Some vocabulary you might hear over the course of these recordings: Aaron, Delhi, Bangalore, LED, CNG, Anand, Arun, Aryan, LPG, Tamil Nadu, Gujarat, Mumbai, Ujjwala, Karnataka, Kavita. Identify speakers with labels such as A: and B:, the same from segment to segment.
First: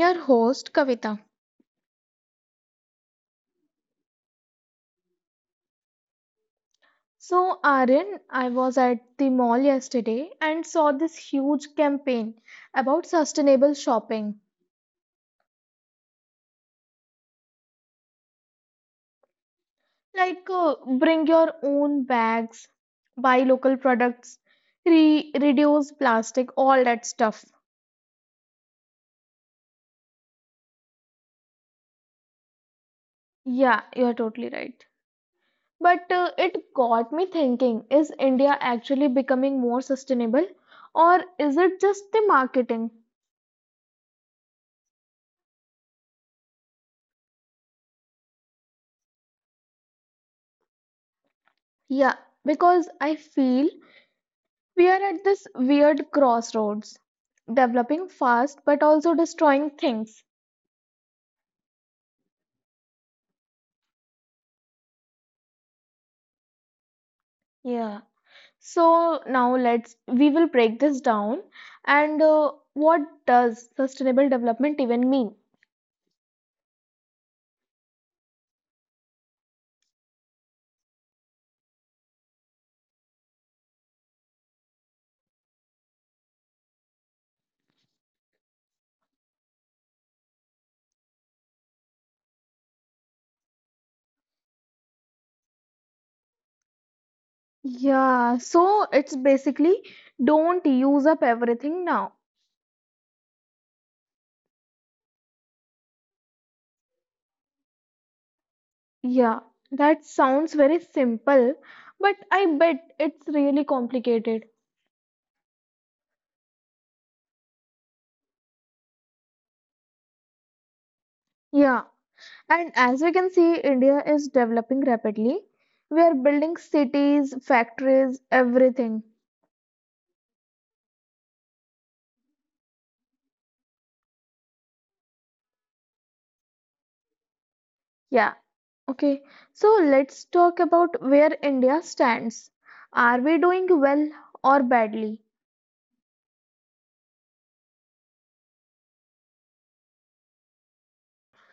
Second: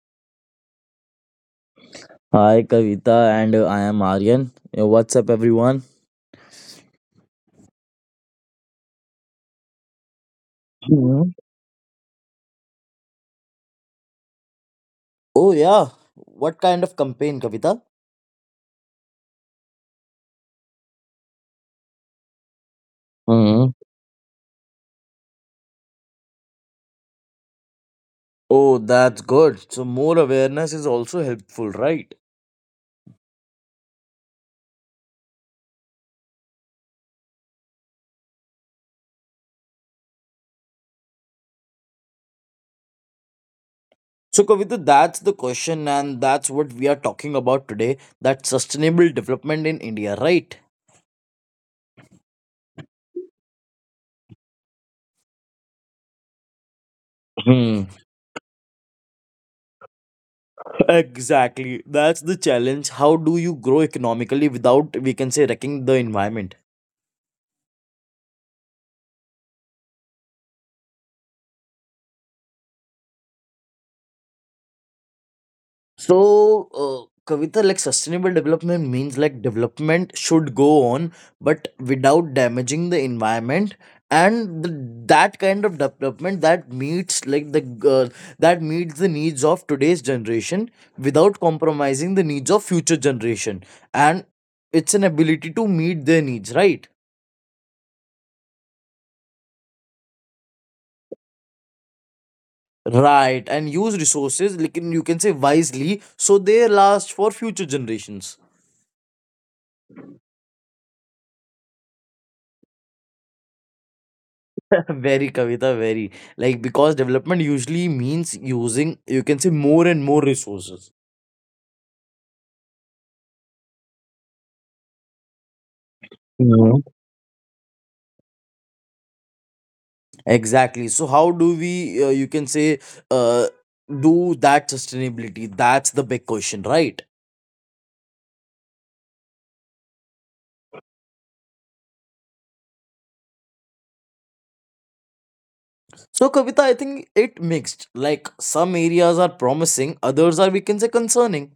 A: your host Kavita.
B: Hi, Kavita, and I am Aryan. What's up, everyone?
A: So, Aryan, I was at the mall yesterday and saw this
B: Mhm.
A: huge campaign about sustainable shopping.
B: Oh, yeah. What kind of campaign, Kavita?
A: Like, bring your own bags, buy
B: Mhm.
A: local products, reduce plastic, all that stuff.
B: Oh, that's good. So, more awareness is also helpful, right?
A: Yeah, you're totally right. But it got me thinking, is India actually becoming more sustainable or is it just the marketing?
B: So, Kavita, that's the question, and that's what we are talking about today that sustainable development in India, right?
A: Yeah, because I feel we are at this weird crossroads,
B: Hmm.
A: developing fast but also destroying things.
B: Exactly. That's the challenge. How do you grow economically without, we can say, wrecking the environment?
A: Yeah. So now let's we will break this down and what does sustainable development even mean?
B: So, Kavita, like sustainable development means like development should go on, but without damaging the environment. And the, that kind of development that meets like the uh, that meets the needs of today's generation without compromising the needs of future generation, and it's an ability to meet their needs, right?
A: Yeah, so it's basically don't use up everything now.
B: Right, and use resources like you can say wisely, so they last for future generations.
A: Yeah, that sounds very simple, but I bet it's really complicated.
B: Very, Kavita, very. Like, because development usually means using, you can say, more and more resources.
A: Yeah, and as we can see, India is developing rapidly. We are building
B: No.
A: cities, factories, everything.
B: Exactly. So, how do we, you can say, uh, do that sustainability? That's the big question, right?
A: Yeah, okay. So let's talk about where India stands. Are we doing well or badly?
B: So, Kavita, I think it mixed. Like, some areas are promising, others are, we can say, concerning.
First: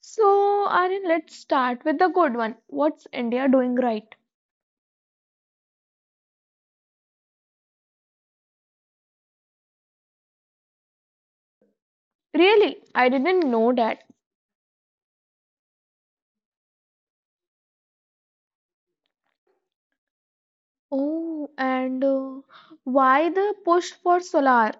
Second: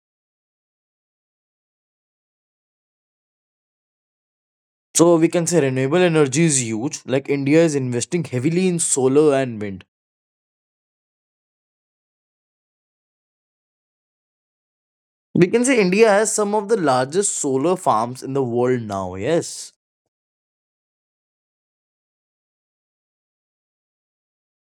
A: So, Aryan, let's start with the good one. What's India doing right?
B: So, we can say renewable energy is huge. Like, India is investing heavily in solar and wind.
A: Really? I didn't know that.
B: We can say India has some of the largest solar farms in the world now, yes.
A: Oh, and why the push for solar?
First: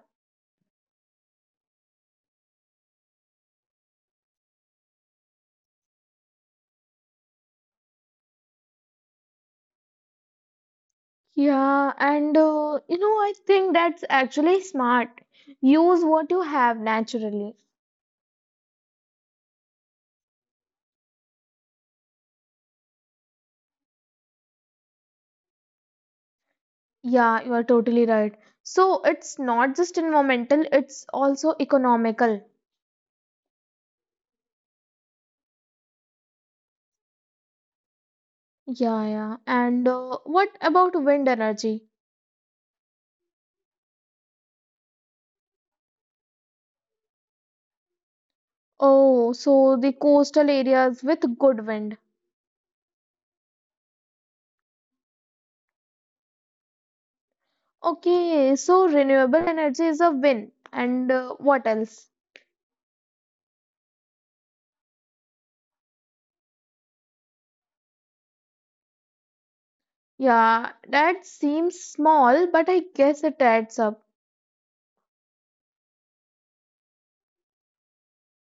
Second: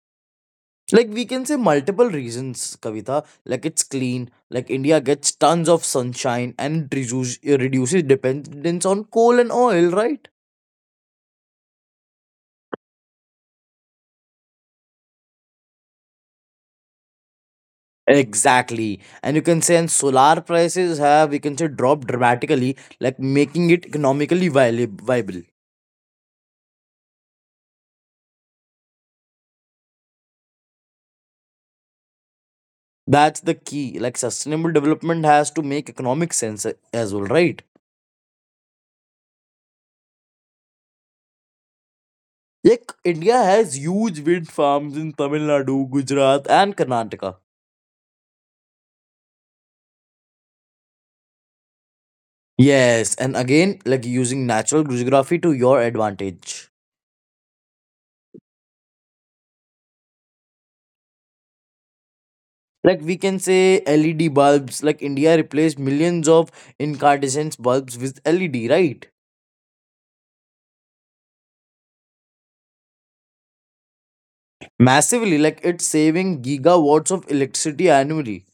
B: Like we can say multiple reasons, Kavita. Like it's clean. Like India gets tons of sunshine and it reduces dependence on coal and oil, right?
A: Yeah, and you know, I think that's actually smart. Use what you have naturally.
B: Exactly. And you can say and solar prices have we can say dropped dramatically, like making it economically viable.
A: Yeah, you are totally right. So it's not just environmental, it's also economical.
B: That's the key. Like sustainable development has to make economic sense as well, right?
A: Yeah, yeah. And What about wind energy?
B: Like India has huge wind farms in Tamil Nadu, Gujarat, and Karnataka.
A: Oh, so the coastal areas with good wind.
B: Yes, and again, like using natural geography to your advantage.
A: Okay, so renewable energy is a win. And What else?
B: Like we can say LED bulbs, like India replaced millions of incandescent bulbs with LED, right?
A: Yeah, that seems small, but I guess it adds up.
B: Massively, like it's saving gigawatts of electricity annually.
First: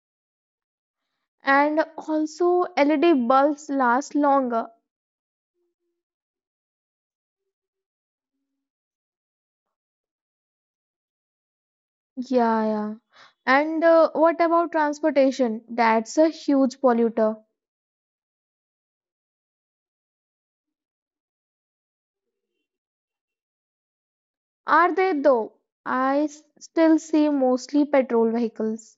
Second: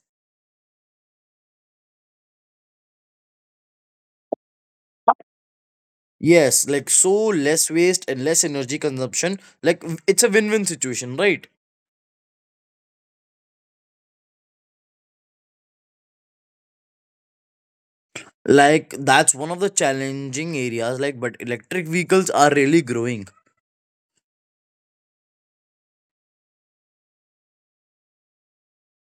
A: And also LED bulbs last longer.
B: Yes, like so less waste and less energy consumption. Like it's a win-win situation, right?
A: Yeah, yeah. And What about transportation? That's a huge polluter.
B: Like that's one of the challenging areas, like but electric vehicles are really growing.
A: Are they though? Still see mostly petrol vehicles.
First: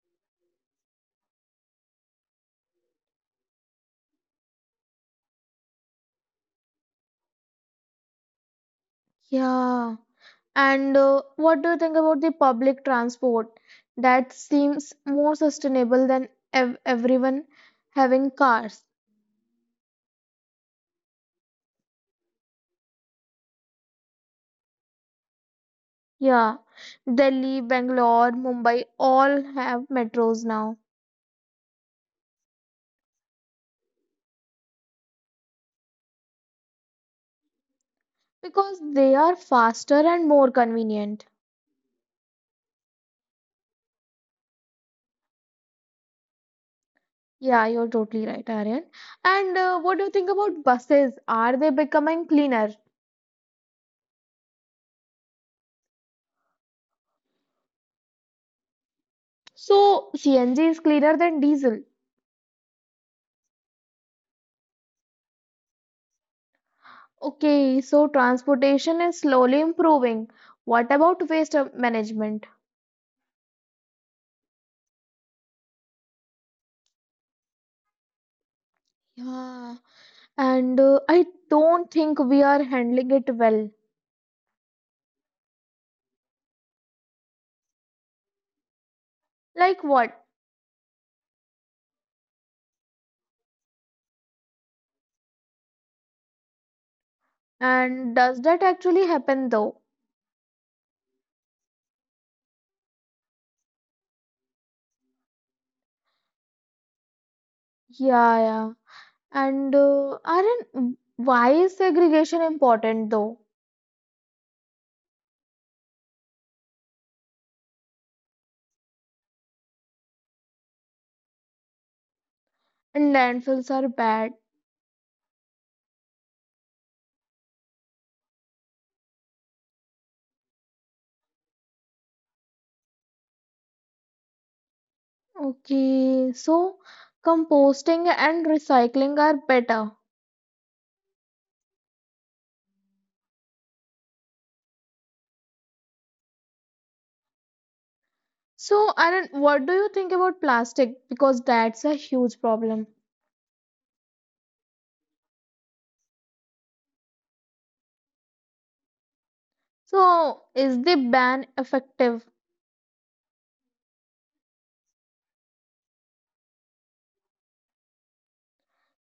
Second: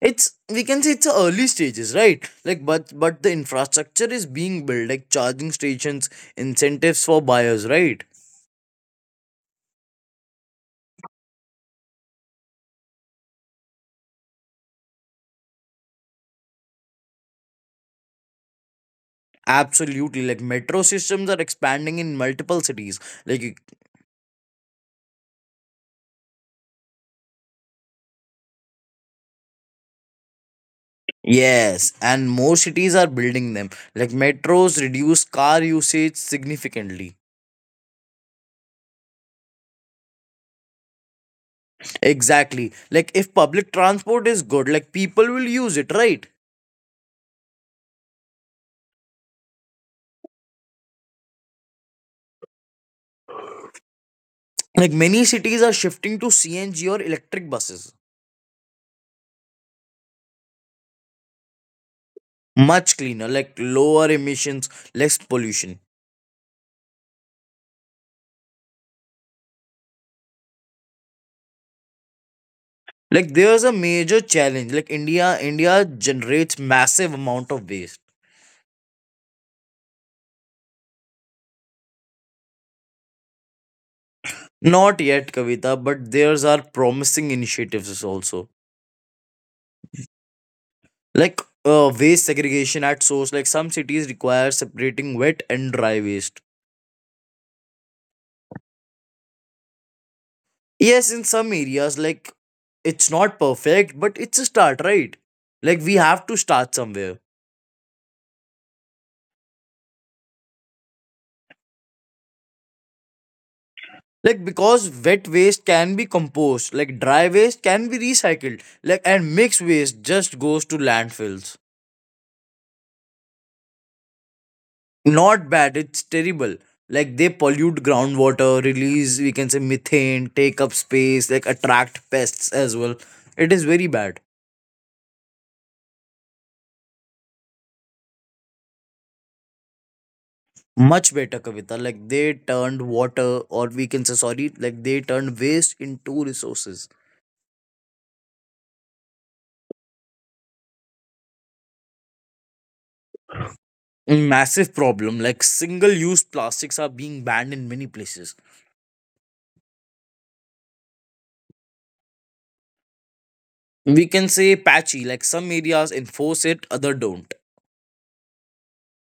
B: It's we can say it's a early stages, right, like but the infrastructure is being built, like charging stations, incentives for buyers, right?
A: Yeah. And What do you think about the public transport? That seems more sustainable than ev everyone having cars.
B: Absolutely, like metro systems are expanding in multiple cities, like
A: Yeah. Delhi, Bangalore, Mumbai all have metros now.
B: yes, and more cities are building them, like metros reduce car usage significantly.
A: Because they are faster and more convenient.
B: Exactly, like if public transport is good, like people will use it, right?
A: Yeah, you're totally right, Aryan. And What do you think about buses? Are they becoming cleaner?
B: Like many cities are shifting to CNG or electric buses.
A: So, CNG is cleaner than diesel.
B: Much cleaner, like lower emissions, less pollution.
A: Okay, so transportation is slowly improving. What about waste management?
B: Like there's a major challenge, like India generates massive amount of waste.
A: Yeah, and I don't think we are handling it well.
B: Not yet, Kavita, but there's are promising initiatives also.
A: Like what?
B: Like waste segregation at source, like some cities require separating wet and dry waste.
A: And does that actually happen though?
B: Yes, in some areas, like it's not perfect but it's a start, right? Like we have to start somewhere.
A: Yeah, yeah. And Aryan, why is segregation important though?
B: Like because wet waste can be composed, like dry waste can be recycled, like and mixed waste just goes to landfills.
A: And landfills are bad.
B: Not bad, it's terrible. Like they pollute groundwater, release we can say methane, take up space, like attract pests as well. It is very bad.
A: Okay, so composting and recycling are better.
B: Much better, Kavita, like they turned water, or we can say sorry, like they turned waste into resources.
A: So, Anand, what do you think about plastic? Because that's a huge problem.
B: Massive problem, like single use plastics are being banned in many places.
A: So, is the ban effective?
B: We can say patchy, like some areas enforce it, other don't.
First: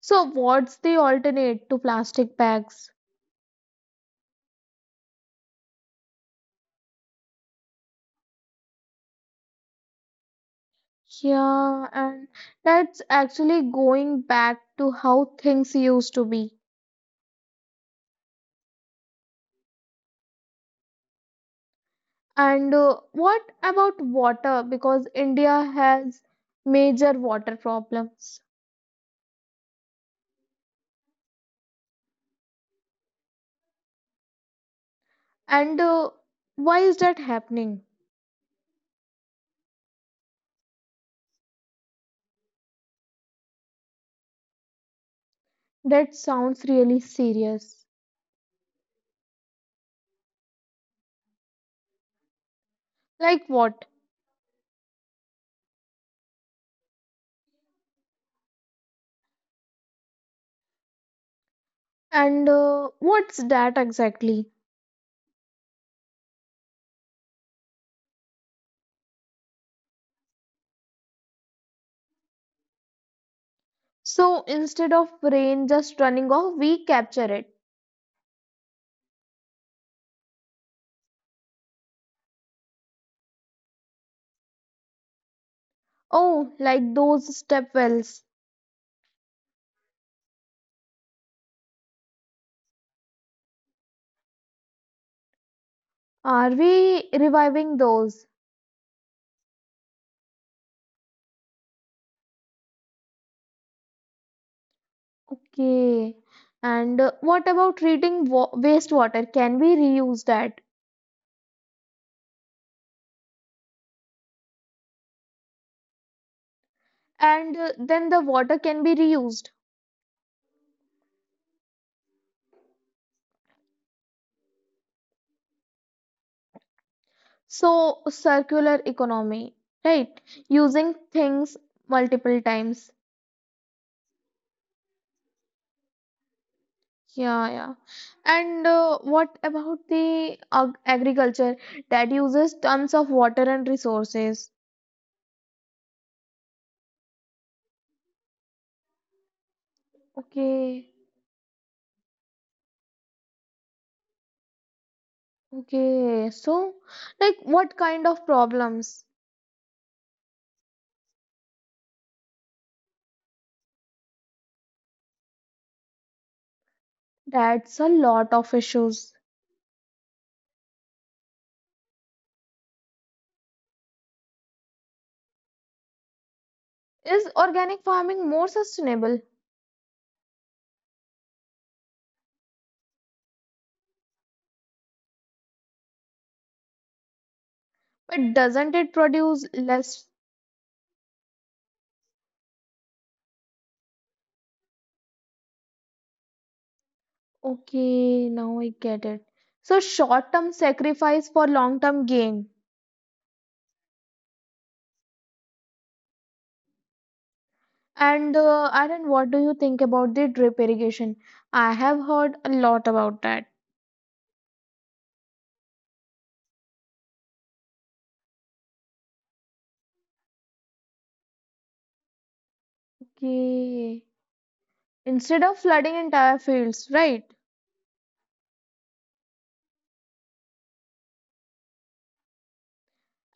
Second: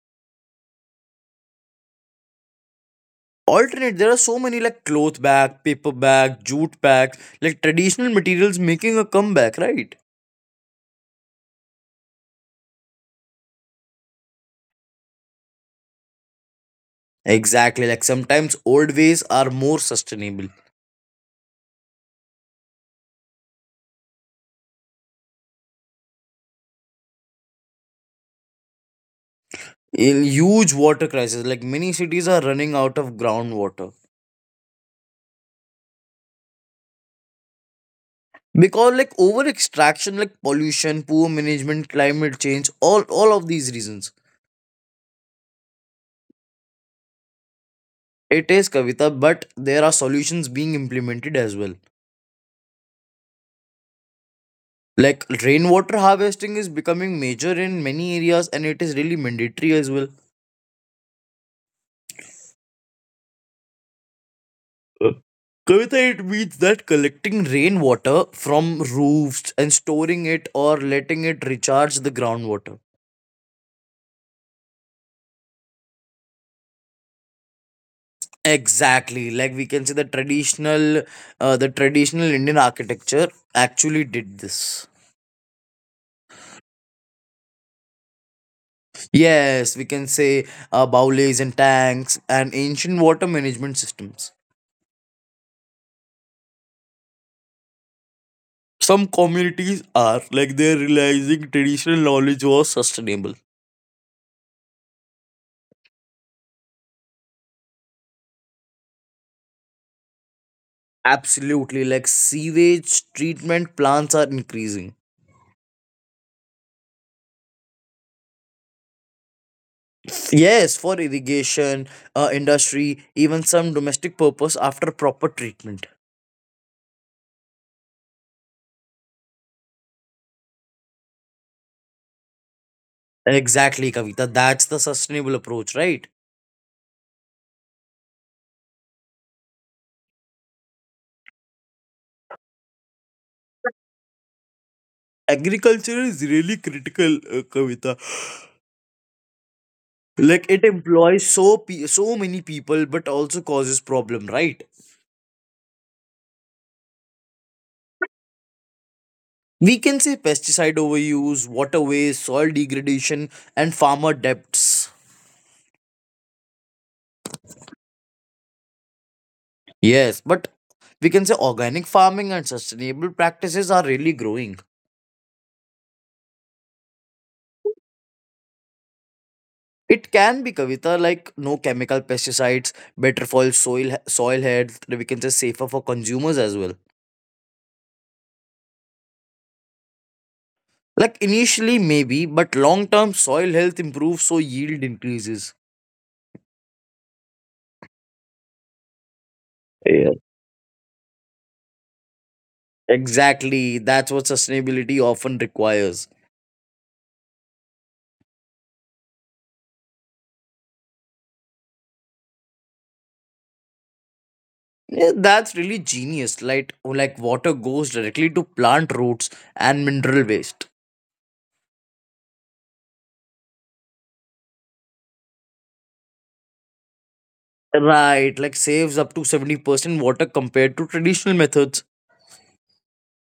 A: So, what's the alternate to plastic bags?
B: Alternate there are so many, like cloth bag, paper bag, jute bag, like traditional materials making a comeback, right?
A: Yeah, and that's actually going back to how things used to be.
B: Exactly, like sometimes old ways are more sustainable.
A: And What about water? Because India has major water problems.
B: In huge water crisis, like many cities are running out of groundwater.
A: And Why is that happening?
B: Because like over extraction, like pollution, poor management, climate change, all of these reasons.
A: That sounds really serious.
B: It is, Kavita, but there are solutions being implemented as well.
A: Like what?
B: Like rainwater harvesting is becoming major in many areas and it is really mandatory as well.
A: And What's that exactly?
B: Uh, Kavita, it means that collecting rainwater from roofs and storing it or letting it recharge the groundwater.
A: So instead of rain just running off, we capture it.
B: Exactly, like we can say the traditional Indian architecture actually did this.
A: Oh, like those step wells.
B: Yes, we can say bowlays and tanks and ancient water management systems.
A: Are we reviving those?
B: Some communities are, like they're realizing traditional knowledge was sustainable.
A: Okay. And What about treating wastewater? Can we reuse that?
B: Absolutely, like sewage treatment plants are increasing.
A: And Then the water can be reused.
B: Yes, for irrigation, industry, even some domestic purpose after proper treatment.
A: So, circular economy, right? Using things multiple times.
B: Exactly, Kavita, that's the sustainable approach, right?
A: Yeah, yeah. And What about the ag agriculture that uses tons of water and resources?
B: Agriculture is really critical, Kavita, like it
A: Okay,
B: employs so many people but also causes problem, right?
A: okay. So, like, what kind of problems?
B: We can say pesticide overuse, water waste, soil degradation, and farmer debts.
A: That's a lot of issues.
B: Yes, but we can say organic farming and sustainable practices are really growing.
A: Is organic farming more sustainable?
B: It can be, Kavita, like no chemical pesticides, better for soil health. We can say safer for consumers as well.
A: But doesn't it produce less.
B: Like initially maybe, but long term soil health improves so yield increases.
A: Okay, now I get it. So
B: Yeah.
A: short-term sacrifice for long-term gain.
B: Exactly. That's what sustainability often requires.
A: And Aaron, what do you think about the drip irrigation? I have heard a lot about that.
B: Yeah, that's really genius. Like, water goes directly to plant roots and mineral waste.
A: Okay. Instead of flooding entire fields, right?
B: Right, like saves up to 70% water compared to traditional methods.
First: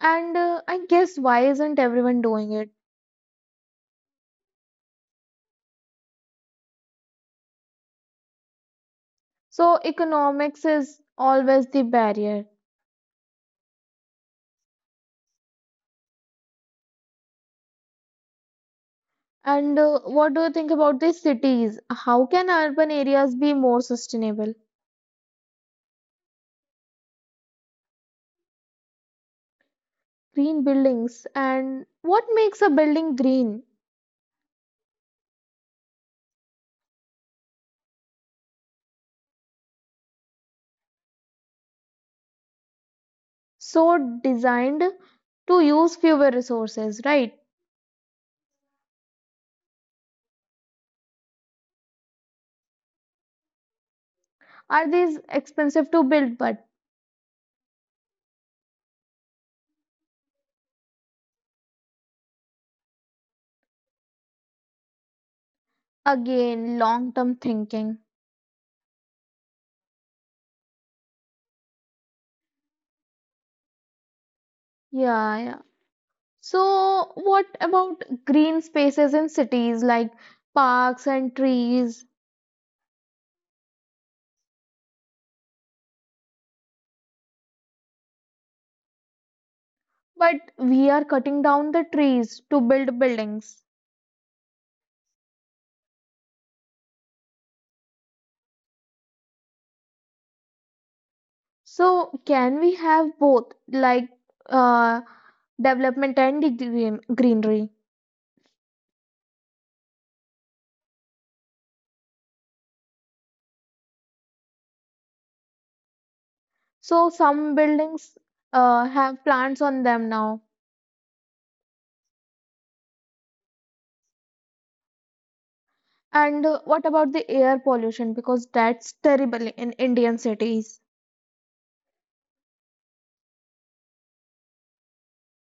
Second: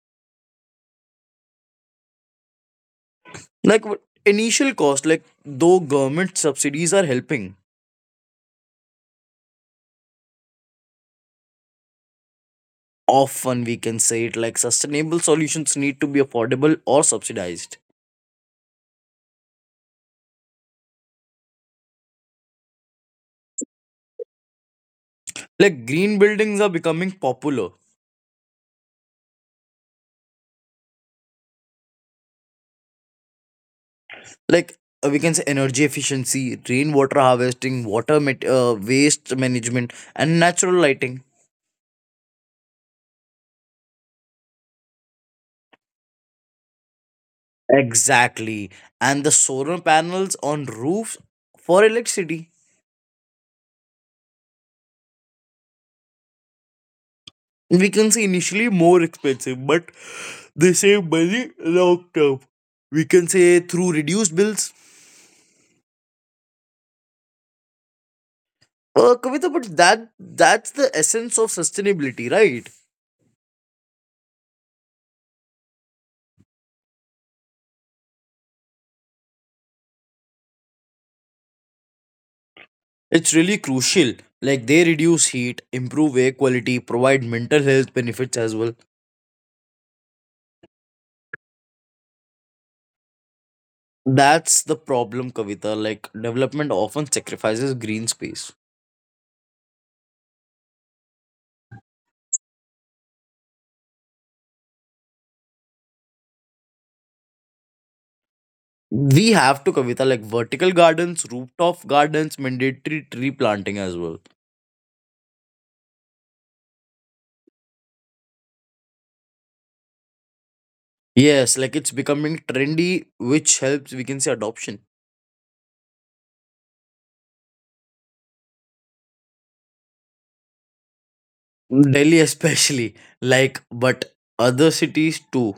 A: And I guess why isn't everyone doing it?
B: Like initial cost, like though government subsidies are helping.
A: So economics is always the barrier.
B: Often we can say it like sustainable solutions need to be affordable or subsidized.
A: And What do you think about the cities? How can urban areas be more sustainable?
B: Like green buildings are becoming popular.
A: Green buildings, and what makes a building green?
B: Like we can say energy efficiency, rainwater harvesting, water met waste management, and natural lighting.
A: So designed to use fewer resources, right?
B: Exactly. And the solar panels on roofs for electricity.
A: Are these expensive to build, but
B: We can say initially more expensive, but they save money long term. We can say through reduced bills.
A: again, long term thinking.
B: Kavita, but that's the essence of sustainability, right?
A: Yeah, yeah. So, what about green spaces in cities like parks and trees?
B: It's really crucial. Like they reduce heat, improve air quality, provide mental health benefits as well.
A: But we are cutting down the trees to build buildings.
B: That's the problem, Kavita. Like development often sacrifices green space.
A: So, can we have both, like uh, development and the green greenery?
B: We have to, Kavita, like vertical gardens, rooftop gardens, mandatory tree planting as well.
A: So, some buildings have plants on them now.
B: Yes, like it's becoming trendy, which helps, we can say, adoption.
A: And What about the air pollution? Because that's terrible in Indian cities.
B: Delhi, especially, like, but other cities too.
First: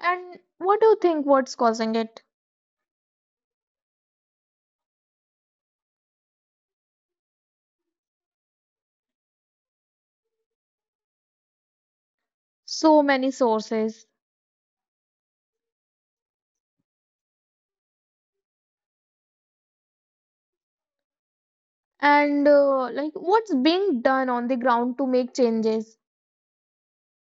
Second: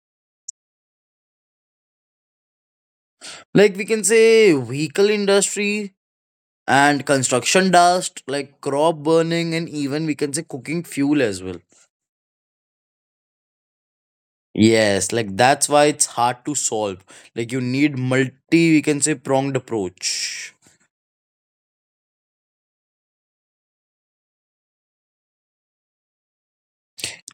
A: And what do you think what's causing it?
B: Like, we can say, vehicle industry and construction dust, like crop burning, and even we can say cooking fuel as well.
A: So many sources.
B: Yes, like that's why it's hard to solve. Like, you need multi, we can say, pronged approach.
A: And Like what's being done on the ground to make changes?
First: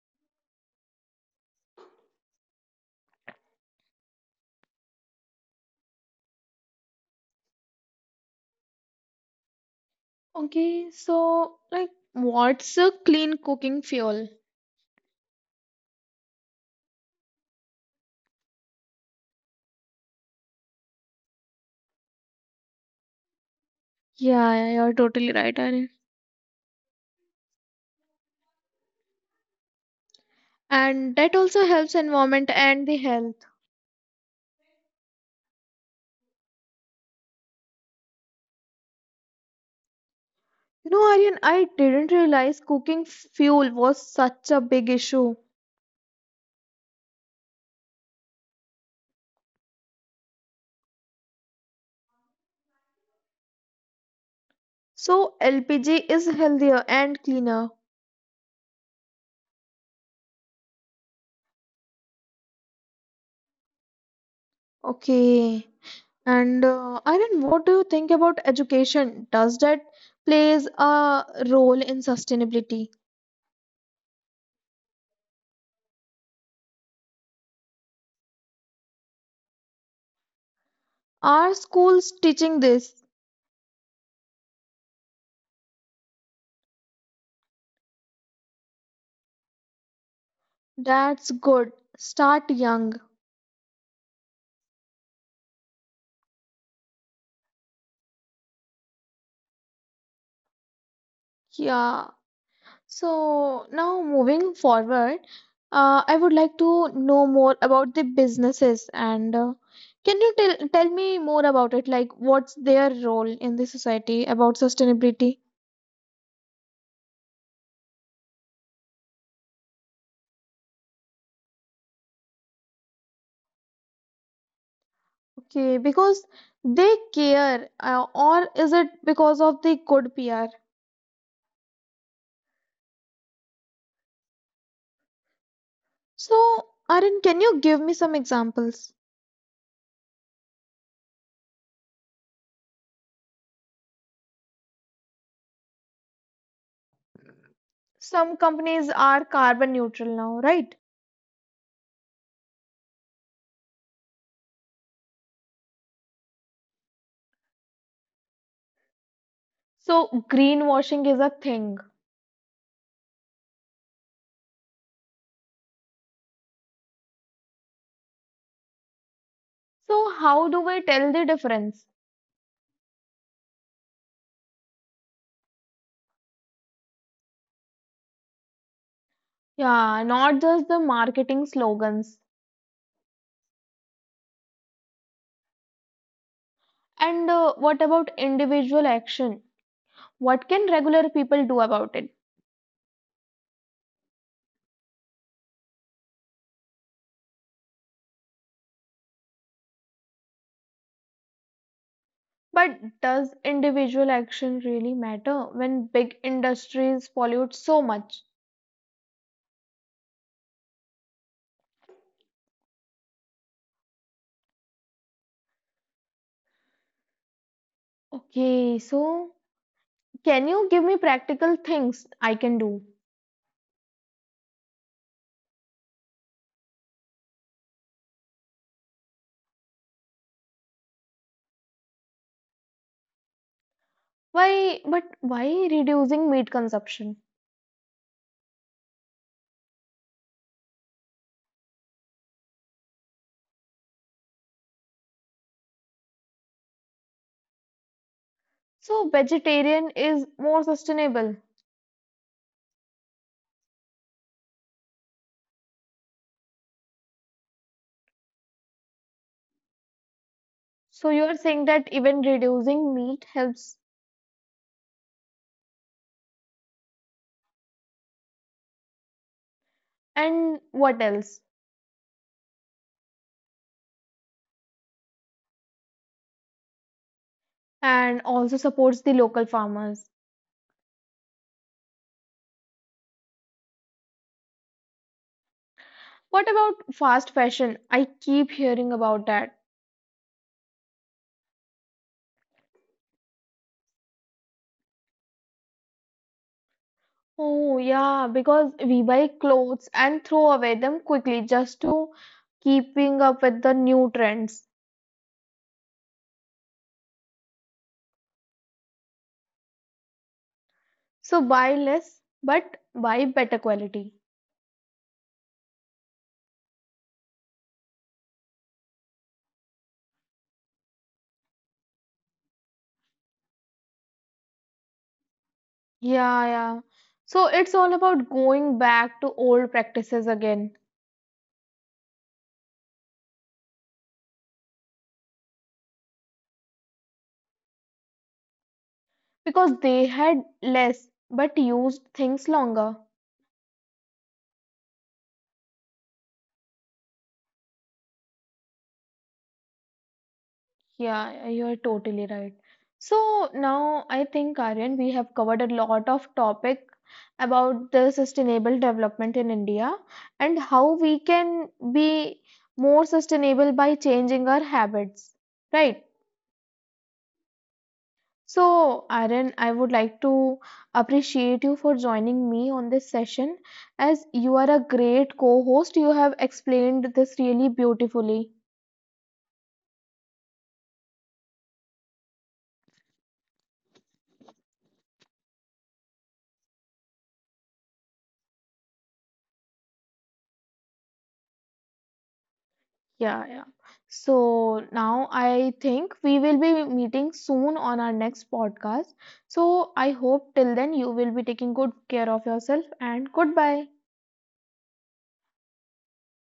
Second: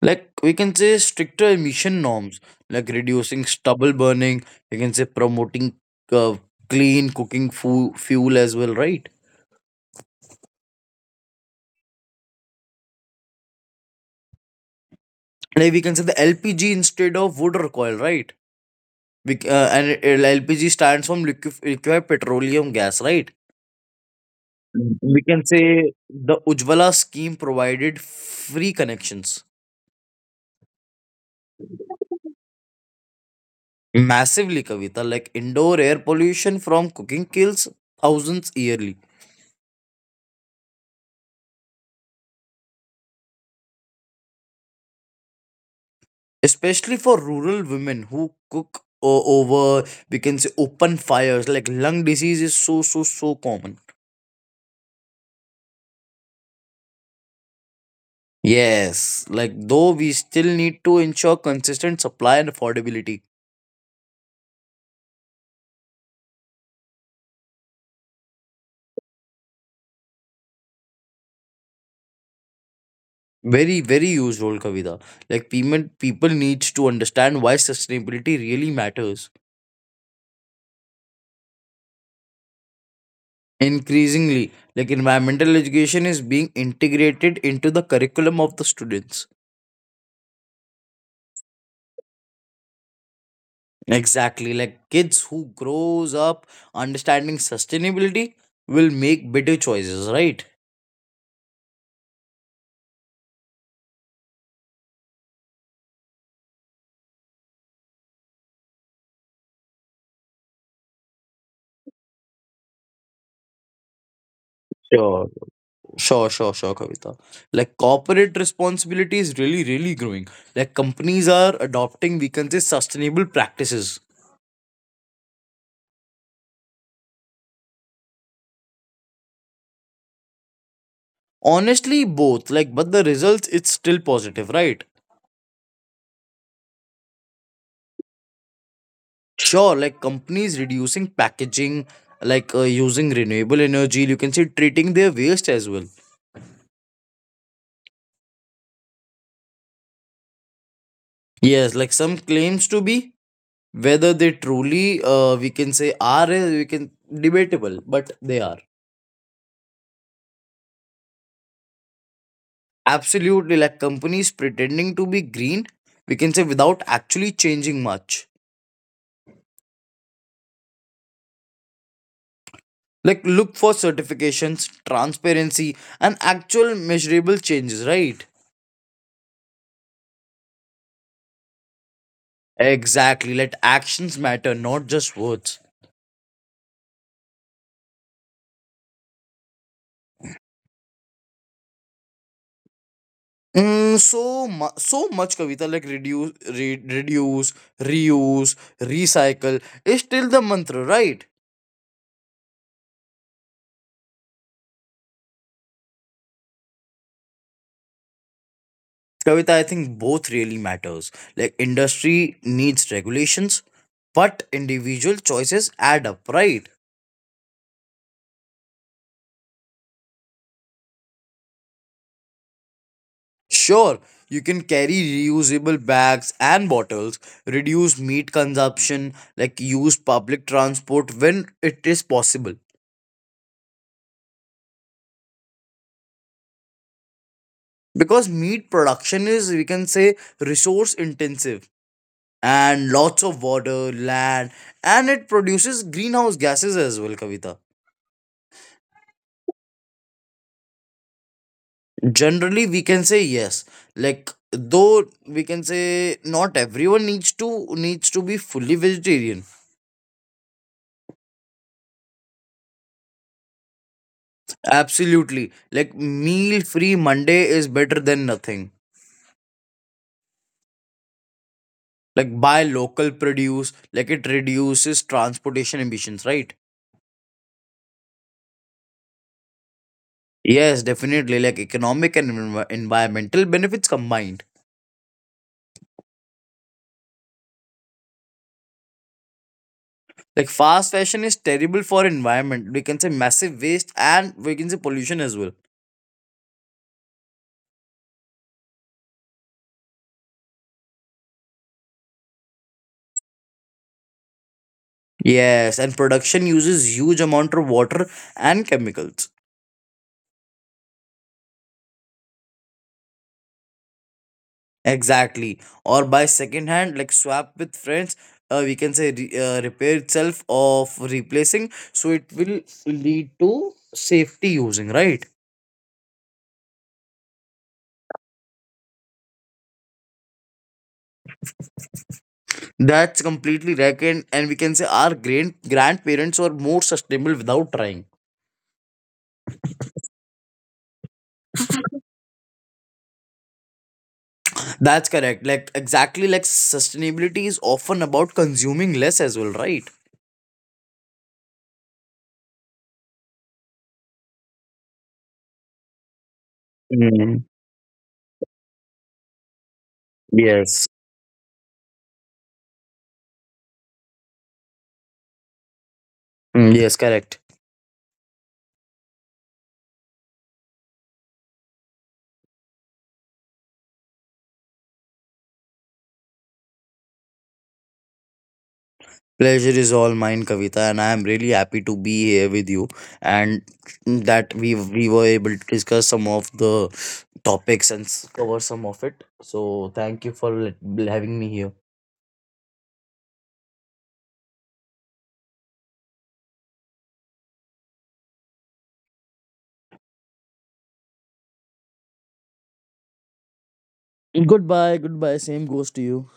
B: Like we can say stricter emission norms, like reducing stubble burning, we can say promoting uh, clean cooking fuel as well, right?
A: Okay, so like what's a clean cooking fuel?
B: Like we can say the LPG instead of wood or coal, right? And LPG stands from liquefied petroleum gas, right?
A: Yeah, yeah, you're
B: We
A: totally
B: can
A: right, Aryan.
B: say the Ujjwala scheme provided free connections.
A: And that also helps environment and the health.
B: Massively, Kavita, like indoor air pollution from cooking kills thousands yearly.
A: You know, Aryan, I didn't realize cooking fuel was such a big issue.
B: Especially for rural women who cook over we can say open fires, like lung disease is so common.
A: So LPG is healthier and cleaner.
B: Yes, like though we still need to ensure consistent supply and affordability.
A: Okay. And Aryan, what do you think about education? Does that plays a role in sustainability?
B: Very useful, Kavita, like payment people needs to understand why sustainability really matters.
A: Are schools teaching this?
B: Increasingly, like environmental education is being integrated into the curriculum of the students.
A: That's good. Start young.
B: Exactly. Like kids who grows up understanding sustainability will make better choices, right?
A: Yeah. So now moving forward, I would like to know more about the businesses, and can you tell me more about it? Like what's their role in the society about
B: Sure.
A: sustainability?
B: Sure, Kavita. Like corporate responsibility is really growing. Like companies are adopting, we can say, sustainable practices.
A: Okay, because they care, or is it because of the good PR?
B: Honestly, both. Like, but the results, it's still positive, right?
A: So, Arun, can you give me some examples?
B: Sure, like companies reducing packaging, like using renewable energy, you can say treating their waste as well.
A: Some companies are carbon neutral now, right?
B: Yes, like some claims to be. Whether they truly, we can say, are, we can debatable, but they are.
A: So, greenwashing is a thing.
B: Absolutely, like companies pretending to be green. We can say without actually changing much.
A: So, how do we tell the difference?
B: Like look for certifications, transparency, and actual measurable changes. Right?
A: Yeah, not just the marketing slogans.
B: Exactly. Let actions matter, not just words.
A: And What about individual action? What can regular people do about it?
B: Mm, so much, Kavita, like reduce, reduce, reuse, recycle is still the mantra, right?
A: But does individual action really matter when big industries pollute so much?
B: Kavita, I think both really matters. Like industry needs regulations, but individual choices add up, right?
A: Okay, so can you give me practical things I can do?
B: Sure, you can carry reusable bags and bottles, reduce meat consumption, like use public transport when it is possible.
A: Why, but why reducing meat consumption?
B: Because meat production is, we can say, resource intensive, and lots of water, land, and it produces greenhouse gases as well, Kavita.
A: So vegetarian is more sustainable.
B: Generally we can say yes, like though we can say not everyone needs to be fully vegetarian.
A: So you are saying that even reducing meat helps.
B: Absolutely, like meal free Monday is better than nothing.
A: And what else?
B: Like buy local produce, like it reduces transportation emissions, right?
A: And also supports the local farmers.
B: Yes, definitely, like economic and environmental benefits combined.
A: What about fast fashion? I keep hearing about that.
B: Like fast fashion is terrible for environment, we can say massive waste and we can say pollution as well.
A: Oh, yeah, because we buy clothes and throw away them quickly just to keeping up with the new trends.
B: Yes, and production uses huge amount of water and chemicals.
A: So buy less, but buy better quality.
B: Exactly. Or buy second hand, like swap with friends, we can say repair itself of replacing. So it will lead to safety using, right?
A: Yeah, yeah. So it's all about going back to old practices again
B: That's completely reckoned, and we can say our grand grandparents were more sustainable without trying.
A: because they had less but used things longer.
B: That's correct. Like exactly like sustainability is often about consuming less as well, right?
A: Yeah, you're totally right. So now I think, Aryan, we have covered a lot of topic
B: Mm,
A: about the sustainable development in India and
B: yes.
A: how we can be more sustainable by changing our habits, right?
B: Mm, yes, correct.
A: So, Aaron, I would like to appreciate you for joining me on this session. As you are a great co host, you have explained this really beautifully.
B: Pleasure is all mine, Kavita, and I am really happy to be here with you and that we were able to discuss some of the topics and cover some of it. So thank you for having me here.
A: Yeah, yeah. So, now I think we will be meeting soon on our next podcast. So, I hope till then you will be taking good care of yourself and goodbye.
B: Goodbye, goodbye. Same goes to you.